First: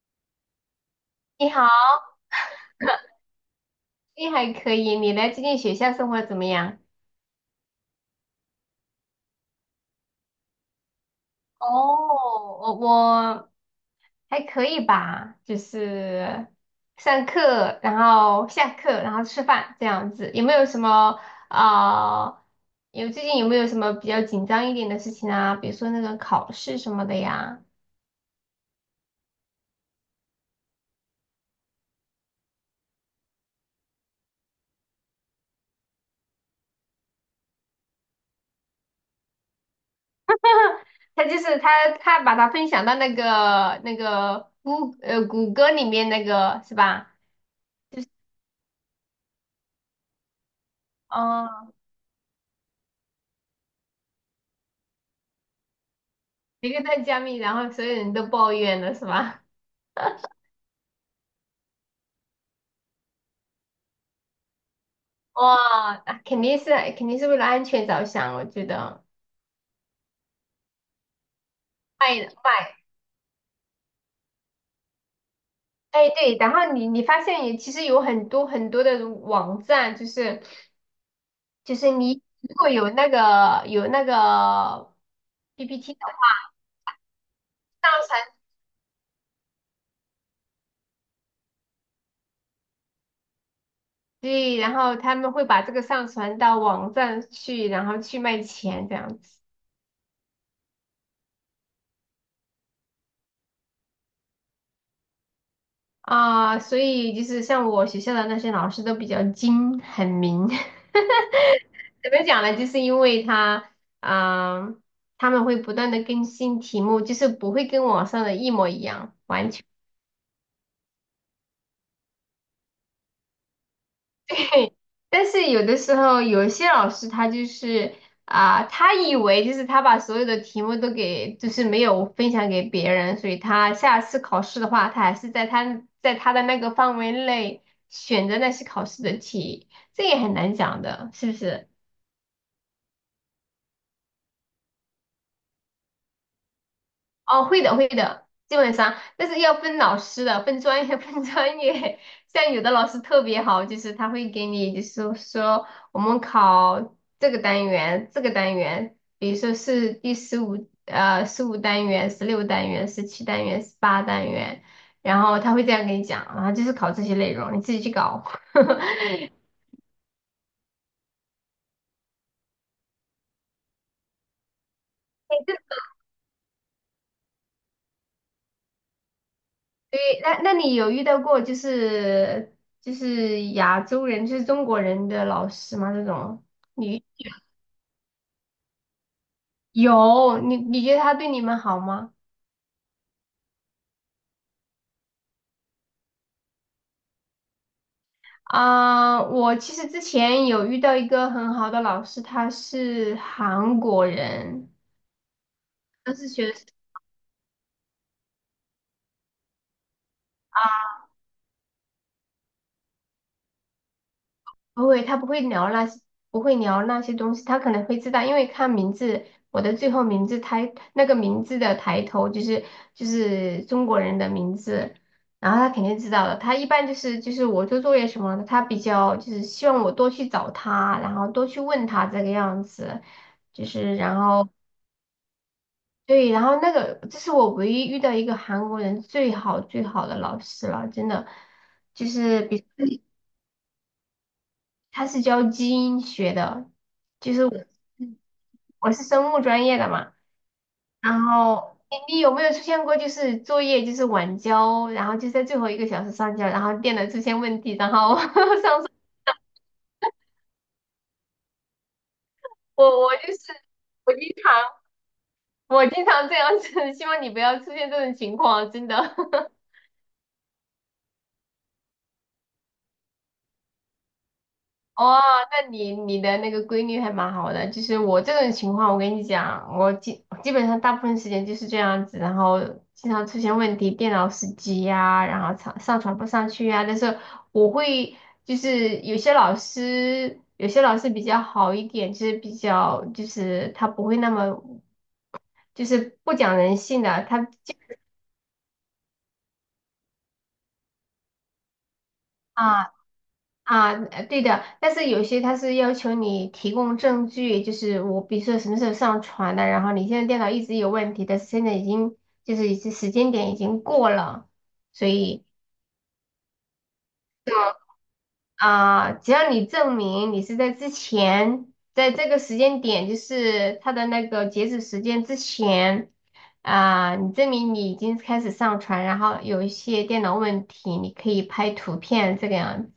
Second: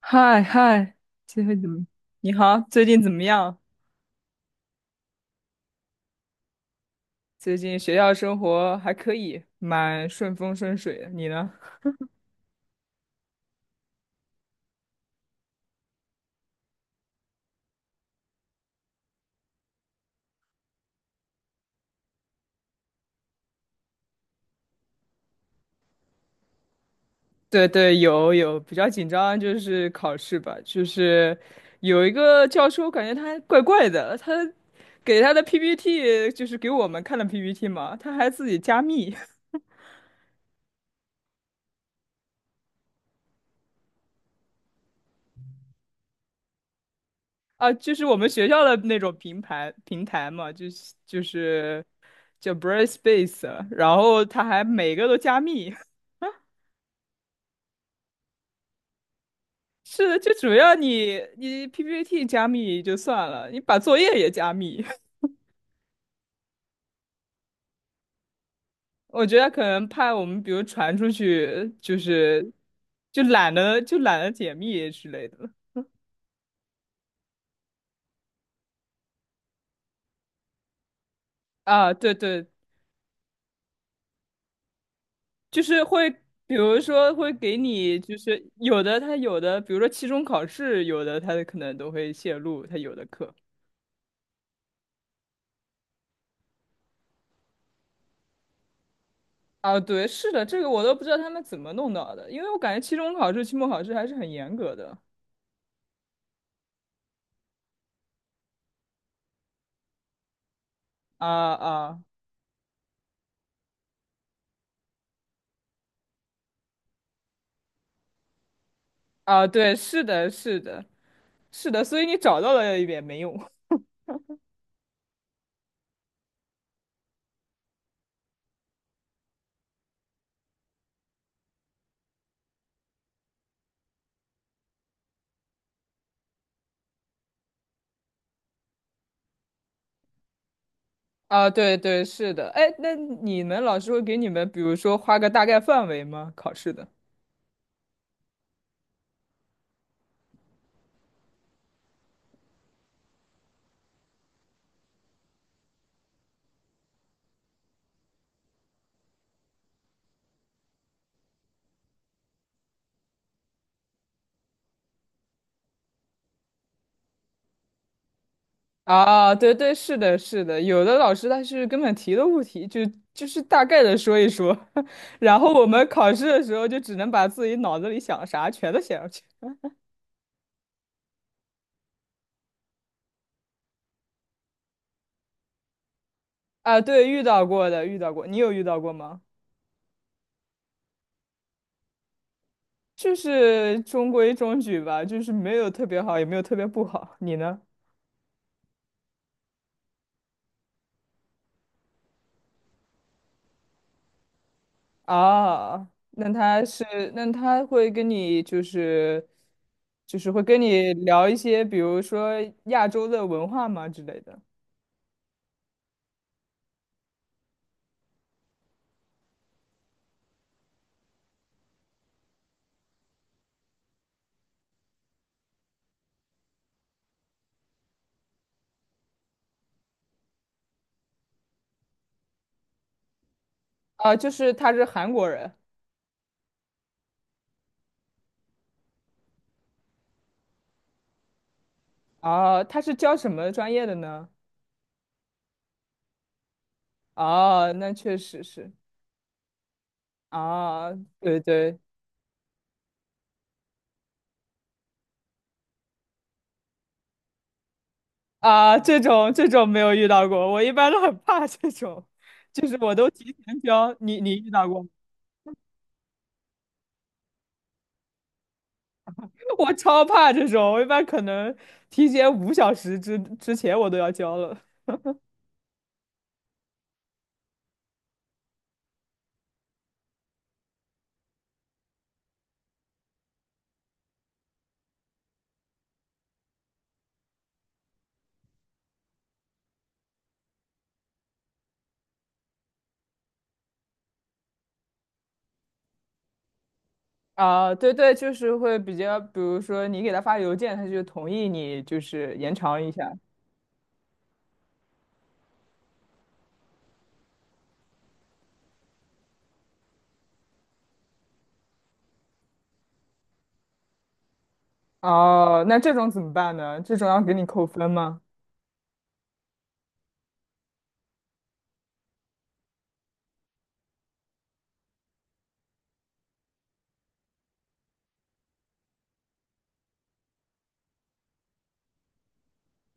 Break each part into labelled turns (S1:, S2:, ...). S1: 嗨嗨，最
S2: 你
S1: 近怎
S2: 好，
S1: 么？你好，最近怎么样？
S2: 你还可以。你的最近学校生活怎么样？
S1: 最近学校生活还可以，蛮顺风顺水的。你呢？
S2: 哦，我还可以吧，就是上课，然后下课，然后吃饭这样子。有没有什么啊、有最近有没有什么比较紧张一点的事情啊？比如说那个考试什么的呀？
S1: 对对，有，比较紧张就是考试吧，就是有一个教授，感觉他怪怪的，他给他的 PPT， 就是给我们看的 PPT 嘛，他还自己加密。
S2: 他就是他他把它分享到那个谷歌里面那个是吧？
S1: 啊，就是我们学校的那种平台嘛，就是就
S2: 哦，
S1: 是叫 Brightspace，然后他还每个都加密。
S2: 一个在加密，然后所有人都抱怨了是吧？
S1: 是的，就主要你 PPT 加密就算了，你把作业也加密。
S2: 哇，啊肯定是为了安全着想，我觉得。
S1: 我觉得可能怕我们，比如传出去，就
S2: 卖
S1: 是
S2: 卖，
S1: 就懒得解密之类的。
S2: 哎对，然后你发现也其实有很多很多的网站，就是
S1: 啊，对
S2: 你
S1: 对，
S2: 如果有那个
S1: 就是
S2: PPT 的
S1: 会，
S2: 话，
S1: 比如说会给
S2: 上
S1: 你，就
S2: 传
S1: 是有的，比如说期中考试，有的他可能都会泄露他有的课。
S2: 对，然后他们会把这个上传到网站去，然后去卖钱这样子。
S1: 啊，对，是的，这个我都不知道他们怎么弄到的，因为我感觉期中考试、期末考试还是很严格的。
S2: 啊，所以就是像我学校的那些老师都比较精很明。
S1: 啊啊。
S2: 怎么讲呢？就是因为他，嗯、他们会不断的更新题目，就是不会跟网上的一模一样。
S1: 啊！对，是的，是的。是的，所以你找到了也没用。
S2: 但是有的时候，有一些老师他以为就是他把所有的题目都给，就是没有分享给别人，所以他下次考试的话，他还是在他的那个范围内选择那些考试的题，这也很难讲的，是不
S1: 啊，
S2: 是？
S1: 对对，是的。哎，那你们老师会给你们，比如说画个大概范围吗？考试的。
S2: 哦，会的，会的，基本上，但是要分老师的，分专业，分专业。像有的老师特别好，就是他会给你，就是说我们考这个单元，这个单元，比如说是第十五单元、16单元、17单元、18单元，然后他会这样给你讲，然后就是考这些内容，你自己去搞。哎
S1: 啊，对对，是的，是的。有的老师他是根本提都不提，就就是大概的说一说。然后
S2: 这
S1: 我们考试的时候就只能把自己脑子里想啥全都写上去。
S2: 对，那你有遇到过就是亚洲人，就是中国人的老师吗？这种？
S1: 啊，
S2: 你？
S1: 对，遇到过的，遇到过。你有遇到过吗？
S2: 有，你觉得他对你们好吗？
S1: 就是中规中矩吧，就是没有特别好，也没有特别不好。你呢？
S2: 我其实之前有遇到一个很好的老师，他是韩国人，
S1: 啊，
S2: 他是
S1: 那
S2: 学
S1: 他是，那他会跟你就是，就是会跟你聊一些，比如说亚洲的文化嘛之类的。
S2: 不会，他不会聊那些，不会聊那些东西，他可能会知道，因为看名字，我的最后名字抬那个名字的抬头就是就是中国人的名字，然后他肯定知道的。他一般就是我做作业什么的，他比较就是希望我多去找他，然后多去问他这个样子。就是
S1: 啊，
S2: 然
S1: 就
S2: 后
S1: 是他是韩国人。
S2: 对，然后那个，这是我唯一遇到一个韩国人最好最好的老师了，真的，就是
S1: 啊，
S2: 比
S1: 他是教什么专业的呢？
S2: 他是教基因学的，就是我
S1: 啊，那确
S2: 嗯
S1: 实是。
S2: 我是生物专业的嘛，
S1: 啊，
S2: 然
S1: 对
S2: 后
S1: 对。
S2: 你有没有出现过就是作业就是晚交，然后就在最后一个小时上交，然后电脑出现问题，然后
S1: 啊，
S2: 上次
S1: 这种这种没有遇到过，我一般都很怕这种，就是我
S2: 我
S1: 都
S2: 我就
S1: 提
S2: 是
S1: 前交，
S2: 我
S1: 你
S2: 经
S1: 你遇
S2: 常
S1: 到过吗？
S2: 我经常这样子，希望你不要出现这种情况，真的。
S1: 我超怕这种，我一般可能提前5小时之前我都要交了。
S2: 哦，那你的那个规律还蛮好的。就是我这种情况，我跟你讲，我基本上大部分时间就是这样子，然后经常出现问题，电脑死机呀、然后上传不上去呀、但是我会就是有些老师，有些老师比较好一点，就是比较就是他不会那么就是不讲人性的，他。
S1: 啊，对对，就是会比较，比如说你给他发邮件，他就同意你，就是延长一
S2: 啊。
S1: 下。
S2: 对的，但是有些他是要求你提供证据，就是我比如说什么时候上传的，然后你现在电脑一直有问题，但是现在已经就是已经时间点已经过了，所以。
S1: 哦，那这种怎么办呢？这种要给你扣分吗？
S2: 啊，只要你证明你是在之前，在这个时间点，就是它的那个截止时间之前啊，你证明你已经开始上传，然后有一些电脑问题，你可以拍图片这个样子，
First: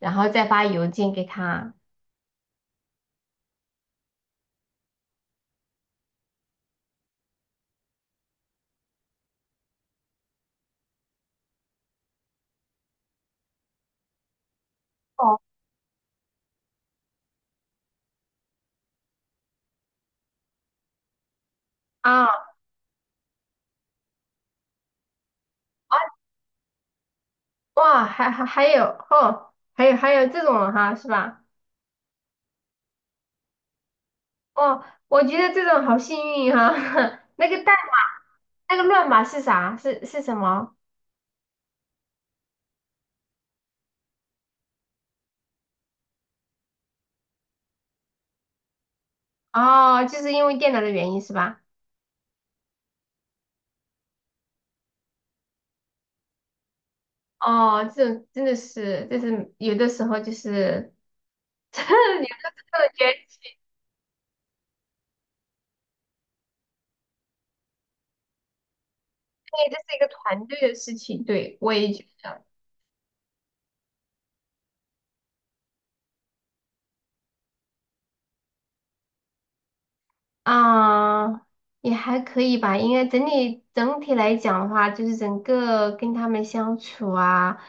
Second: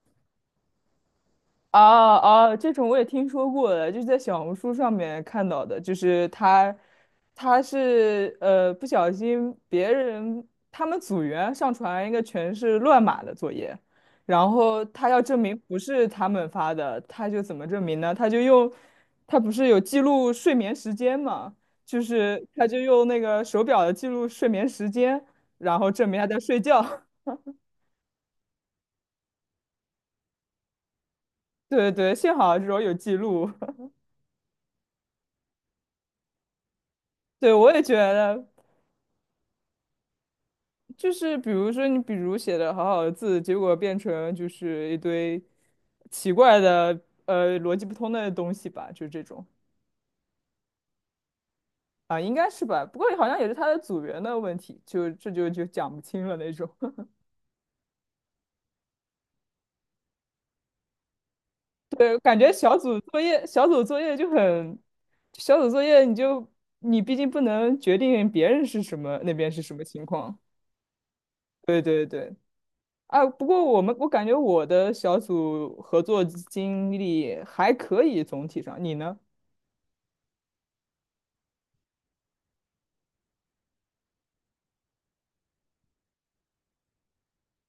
S2: 然后再发邮件给他。
S1: 啊啊，这种我也听说过的，就是在小红书上面看到的，就是他，他是不小心别人他们组员上传一个全是乱码的作业，然后他要证
S2: 哦
S1: 明不是他们发的，他就怎么证明呢？他就用，他不是有记录睡眠时间嘛，就是
S2: 啊。
S1: 他就用那个手表的记录睡眠时间，然后证明他在睡觉。
S2: 哇，还有哦，还有还有这种哈，是吧？
S1: 对对，幸好这种有记录。
S2: 哦，我觉得这种好幸运哈。那
S1: 对，
S2: 个
S1: 我
S2: 代
S1: 也觉
S2: 码，
S1: 得。
S2: 那个乱码是啥？是什么？
S1: 就是比如说你比如写的好好的字，结果变成就是一堆奇怪的逻辑不通的东西吧，就这种。
S2: 哦，就是因为电脑的原因是吧？
S1: 啊，应该是吧？不过好像也是他的组员的问题，就这就讲不清了那种。
S2: 哦，这种真的是，就是有的时候就是，
S1: 对，
S2: 有
S1: 感
S2: 的
S1: 觉
S2: 时
S1: 小
S2: 候
S1: 组
S2: 觉得
S1: 作业
S2: 因
S1: 小组作业就很小组作业，你就你毕竟不能决定别人是什么那边是
S2: 为
S1: 什
S2: 这
S1: 么
S2: 是一
S1: 情
S2: 个
S1: 况。
S2: 团队的事情，对，我
S1: 对
S2: 也
S1: 对
S2: 觉得。
S1: 对。啊，不过我感觉我的小组合作经历还可以，总体上，你呢？
S2: 啊，也还可以吧。应该整体来讲的话，就是整个跟他们相处啊，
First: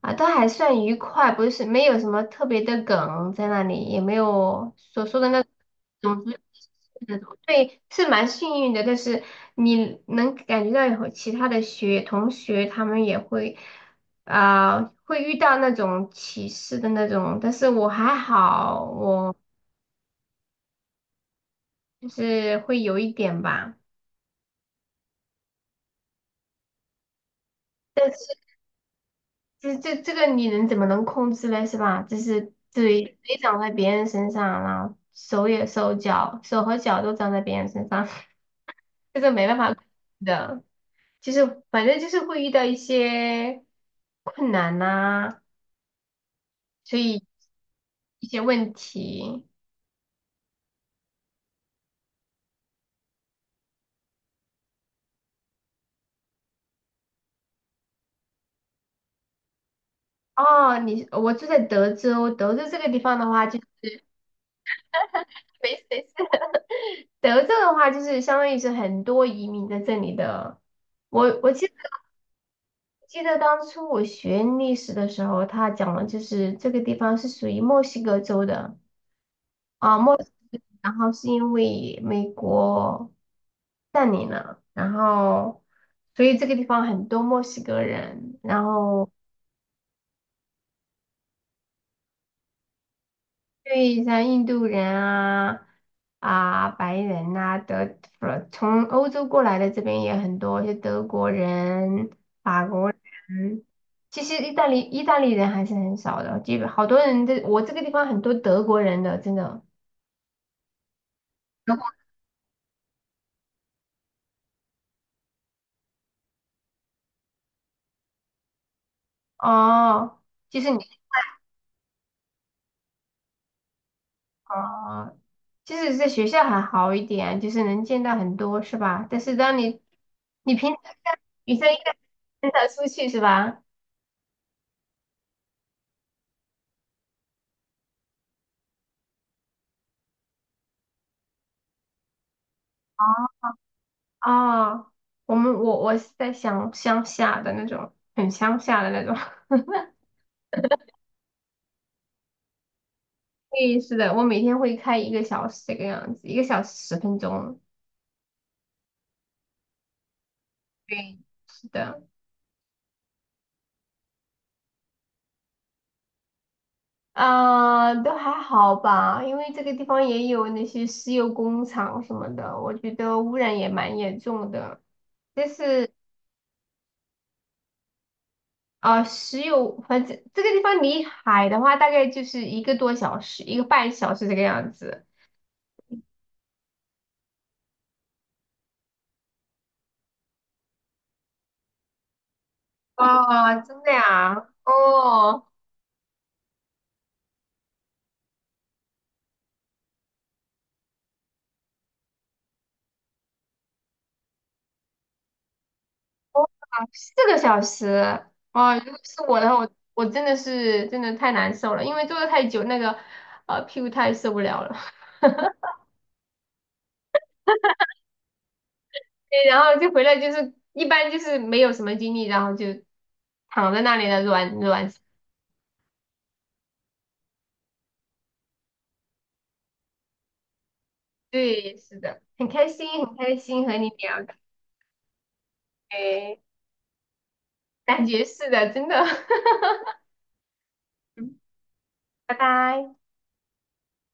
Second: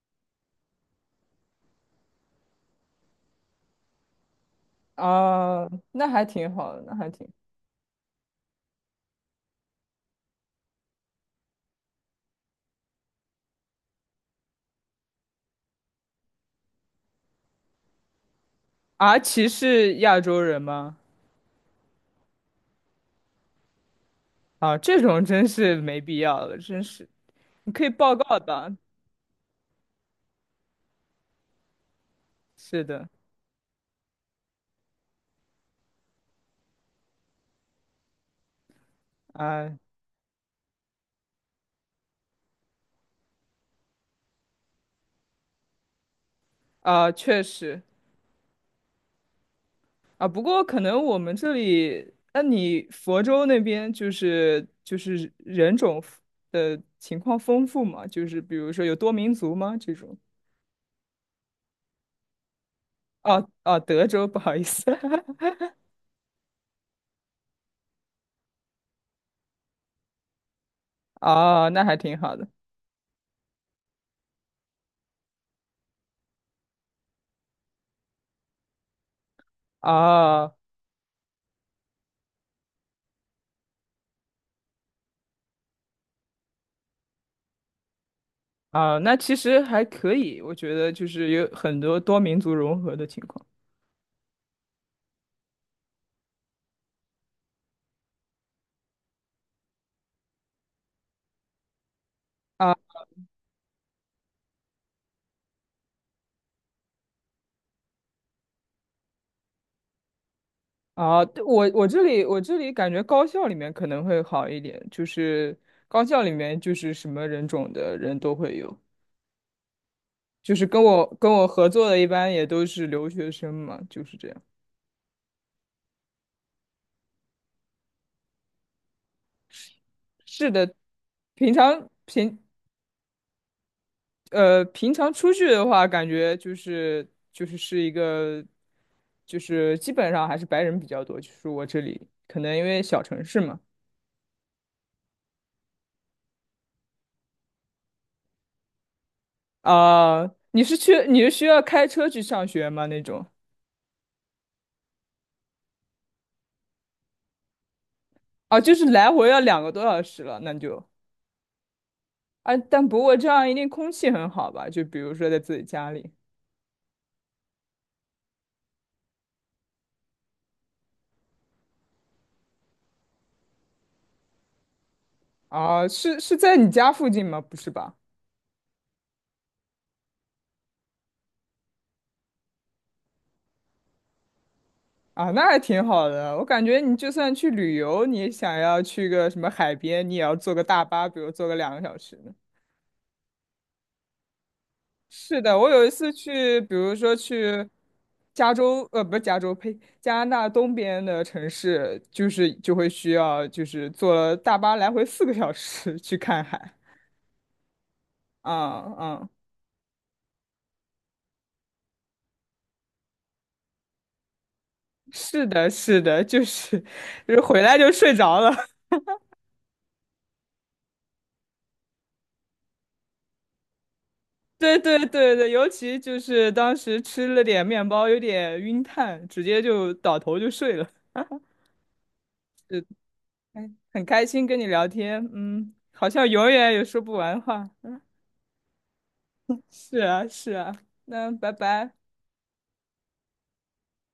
S2: 啊，都还算愉快，不是没有什么特别的梗在那里，也没有所说的那
S1: 啊，那还
S2: 种族歧
S1: 挺好的，那
S2: 视
S1: 还
S2: 的。
S1: 挺。
S2: 对，是蛮幸运的。但是你能感觉到有其他的同学，他们也会会遇到那种歧视的那种，但是我还好，
S1: 阿
S2: 我
S1: 奇是亚洲人吗？
S2: 就是会有一点吧。
S1: 啊，这种真是没必要了，真是。你可以
S2: 但
S1: 报
S2: 是。
S1: 告的。
S2: 这个你能怎么能控制呢？是吧？就是
S1: 是的，
S2: 嘴长在别人身上，然后手和脚都长在别人身上，这个没办法
S1: 啊
S2: 控制的。就是反正就是会遇到一些困难呐、所
S1: 啊，
S2: 以
S1: 确实
S2: 一些问题。
S1: 啊。不过可能我们这里，那你佛州那边就是人种的情况丰富吗？就是比如说有多民族吗？这种。
S2: 哦，我住在德州，德州这个地方的话
S1: 哦
S2: 就
S1: 哦，德州，不好意思。
S2: 没事没事。德州的话就是相当于是很多移民在这里的，我记
S1: 哦，
S2: 得。
S1: 那还挺好的。
S2: 记得当初我学历史的时候，他讲了，就是这个地方是属于墨西哥州的啊，墨西
S1: 哦。
S2: 哥然后是因为美国占领了，然后所以这个地方很多墨西哥人，然
S1: 啊，
S2: 后。
S1: 那其实还可以，我觉得就是有很多多民族融合的情况。
S2: 对，像印度人啊，白人呐、不是从欧洲过来的这边也很多，就德国人、法
S1: 啊
S2: 国人。其实意大利人还是很少的，基本好多人我这个地方很多德国人的，真的。
S1: 啊，对我
S2: 德国
S1: 我这里我这里感觉高校里面可能会好一点，就是高校里面就是什么人种的人都会有，
S2: 哦，
S1: 就
S2: 就
S1: 是
S2: 是你
S1: 跟我合作的一般也都是留学生嘛，就是这样。
S2: 哦，即使在学校还好一点，就是能见到很多是吧？但是当你
S1: 是
S2: 你平
S1: 的，
S2: 常
S1: 平
S2: 女生应
S1: 常
S2: 该
S1: 平
S2: 很少出去是吧？
S1: 平常出去的话，感觉就是就是是一个基本上还是白人比较多，就是我这里可能因为小城市嘛。
S2: 哦，我们我我是在乡下的那种，很乡下的那种。
S1: 啊、你是需要开车去上学吗？那种。
S2: 对，是的，我每天会开一个小时这个样子，1个小时10分钟。
S1: 啊，就是来回要2个多小时了，那就。
S2: 对，是的，
S1: 啊，但不过这样一定空气很好吧？就比如说在自己家里。
S2: 都还好吧，因为这个地方也有那些石油工厂什么的，我觉得污染也蛮严重的。但
S1: 啊，
S2: 是。
S1: 是是在你家附近吗？不是吧？
S2: 石油，反正这个地方离海的话，大概就是1个多小时，1个半小时这个样子。
S1: 啊，那还挺好的。我感觉你就算去旅游，你想要去个什么海边，你也要坐个大巴，比如坐个2个小时。
S2: 啊，真的呀？
S1: 是
S2: 哦，
S1: 的，我有一次去，比如说去加州，不是加州，呸，加拿大东边的城市，就是就会需要，就是坐大巴来回4个小时去看海。
S2: 4个小时哦，如
S1: 嗯
S2: 果是
S1: 嗯，
S2: 我的话，我真的是真的太难受了，因为坐的太久，那个屁股太受不了了。
S1: 是的，是的，就是。 就是回来就睡着了。
S2: 对，然后就回来就是一般就是没有什么精力，然后就躺在那里的软
S1: 对
S2: 软。
S1: 对对对，尤其就是当时吃了点面包，有点晕碳，直接就倒头就睡了。
S2: 对，是的，很开心，很开心
S1: 哎，
S2: 和你
S1: 很开
S2: 聊
S1: 心跟你聊天，嗯，好像
S2: 天，
S1: 永远也说不完话。
S2: 感觉是的，真的。
S1: 是啊，是啊，那拜拜。
S2: 拜拜。